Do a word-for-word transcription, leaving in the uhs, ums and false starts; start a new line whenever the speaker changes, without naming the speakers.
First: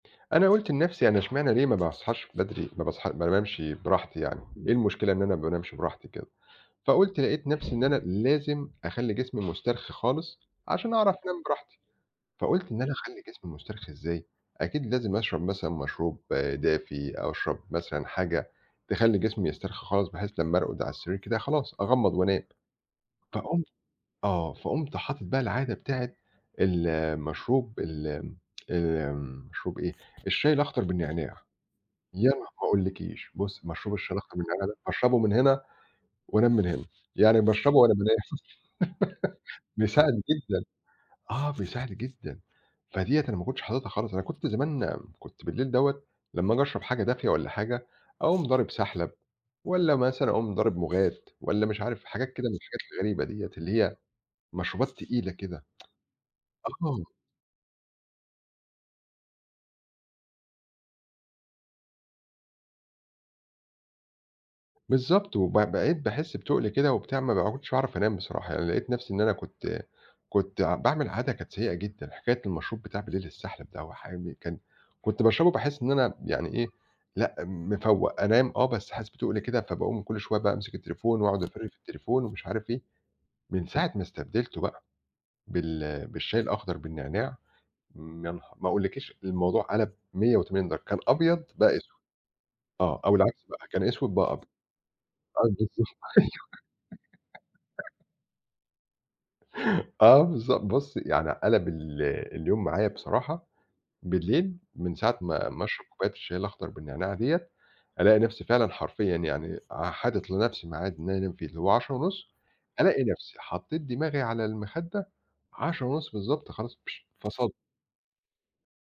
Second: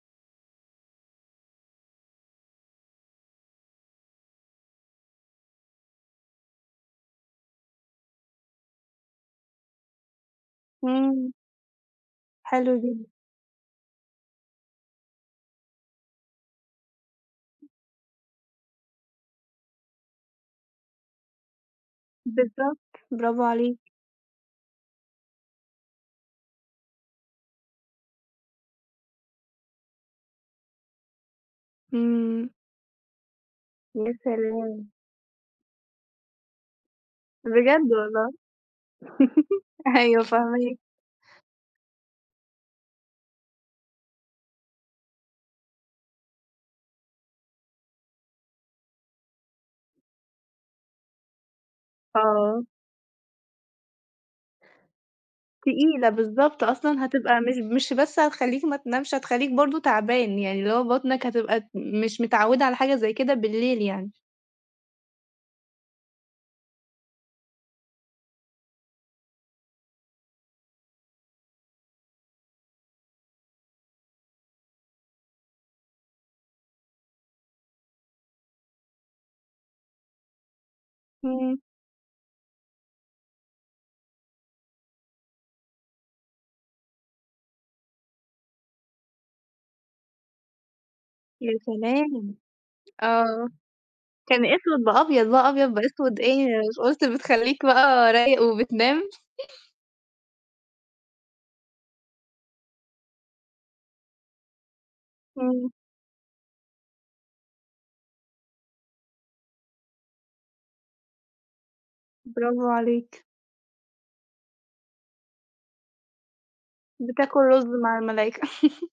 أنا قُلت لنَفسي يعني إشمعنا ليه ما باصحاش بدري؟ ما باصحا ما انامش براحتي يعني، إيه المشكلة إن أنا ما بانامش براحتي كده؟ فقُلت لقيت نَفسي إن أنا لازم أخلّي جسمي مسترخي خالص عشان أعرف
إمم.
أنام براحتي. فقُلت
حلو
إن أنا
جدًا.
أخلّي جسمي مسترخي إزاي، أكيد لازم أشرب مثلًا مشروب دافي أو أشرب
امم.
مثلًا حاجة تخلّي جسمي يسترخي خالص بحيث لمّا أرقد على السرير كده خلاص أغمّض وأنام.
بالضبط، براڤو
فقُمت
عليك.
آه، فقُمت حاطط بقى العادة بتاعة المشروب ال امم، آمم مشروب إيه، الشاي الأخضر بالنعناع. يا ن ما
إمم.
أقولِّكيش بُصّي مشروب
يا
الشاي الأخضر بالنعناع ده
سلام!
أشربه من هنا، وأنام من هنا، يعني باشربه
بجد
وأنا بانام
والله؟
بيساعد
أيوه،
جدًا
فاهماك.
آه، بيساعد جدًا. فدِيَّة أنا ما كنتش حاططها خالص، أنا كنت زمان كنت بالليل دَوَّة لمّا آجي أشرب حاجة دافية والّا حاجة أقوم ضارب سَحلَب، والّا مثلًا أقوم ضارب مُغات والّا مش عارف حاجات كده من
آه.
الحاجات الغريبة ديّة اللي هي مشروبات تقيلة كده،
تقيلة بالضبط، أصلًا
آه.
هتبقى مش مش بس هتخلّيك ما تنامش، هتخلّيك برضه تَعبان يعني، اللي هو بطنك هتبقى د مش متعوّدة على حاجة زي كده بالليل يعني.
بالضبط، وب بقيت باحس بتُقل كده وبتاع ما ب كُنتش اعرف أنام بصراحة يعني لقيت نَفسي إن أنا كنت كنت ع باعمل عادة كانت سيئة جدًا. حكاية المشروب بتاع بليل السَحلَب ده وحامي كان كُنت باشربه باحس إن أنا يعني إيه لأ، مفوَّق، أنام آه بس حاسس بتُقل كده فباقوم كل شوية بقى أمسِك التليفون وأقعُد
إمم.
أفِر في التليفون ومش عارف إيه. من ساعة ما استبدلته بقى بال بالشاي الأخضر بالنعناع امم يا نه ما أقولِّكيش الموضوع قَلَب مِيّة وتمانين درجة كان أبيض
يا
بقى أسوِد
سلام!
آه، أو العكس
آه،
بقى، كان أسوِد بقى
كان
أبيض
أسوِد بقى أبيض
آه،
بقى
بالضبط،
أبيض بقى أسوِد
أيوه.
إيه؟ قُلت بتخلّيك بقى رايق وبتنام
آه، بالض بُصّي يعني قَلَب ال اليوم معايا بصراحة بالليل من ساعة ما ما
إمم.
اشرب كوباية الشاي الأخضر بالنعناع دِيَّة ألاقي نَفسي فعلًا حرفيًا يعني أ حاطط لنَفسي ميعاد إن أنا أنام فيه اللي هو عَشرة ونص ألاقي
براڤوعليك.
نَفسي حطيت دماغي على المخدة عَشرة ونص بالضبط، خلاص
بتاكل
فصَلت.
رز مع الملايكة.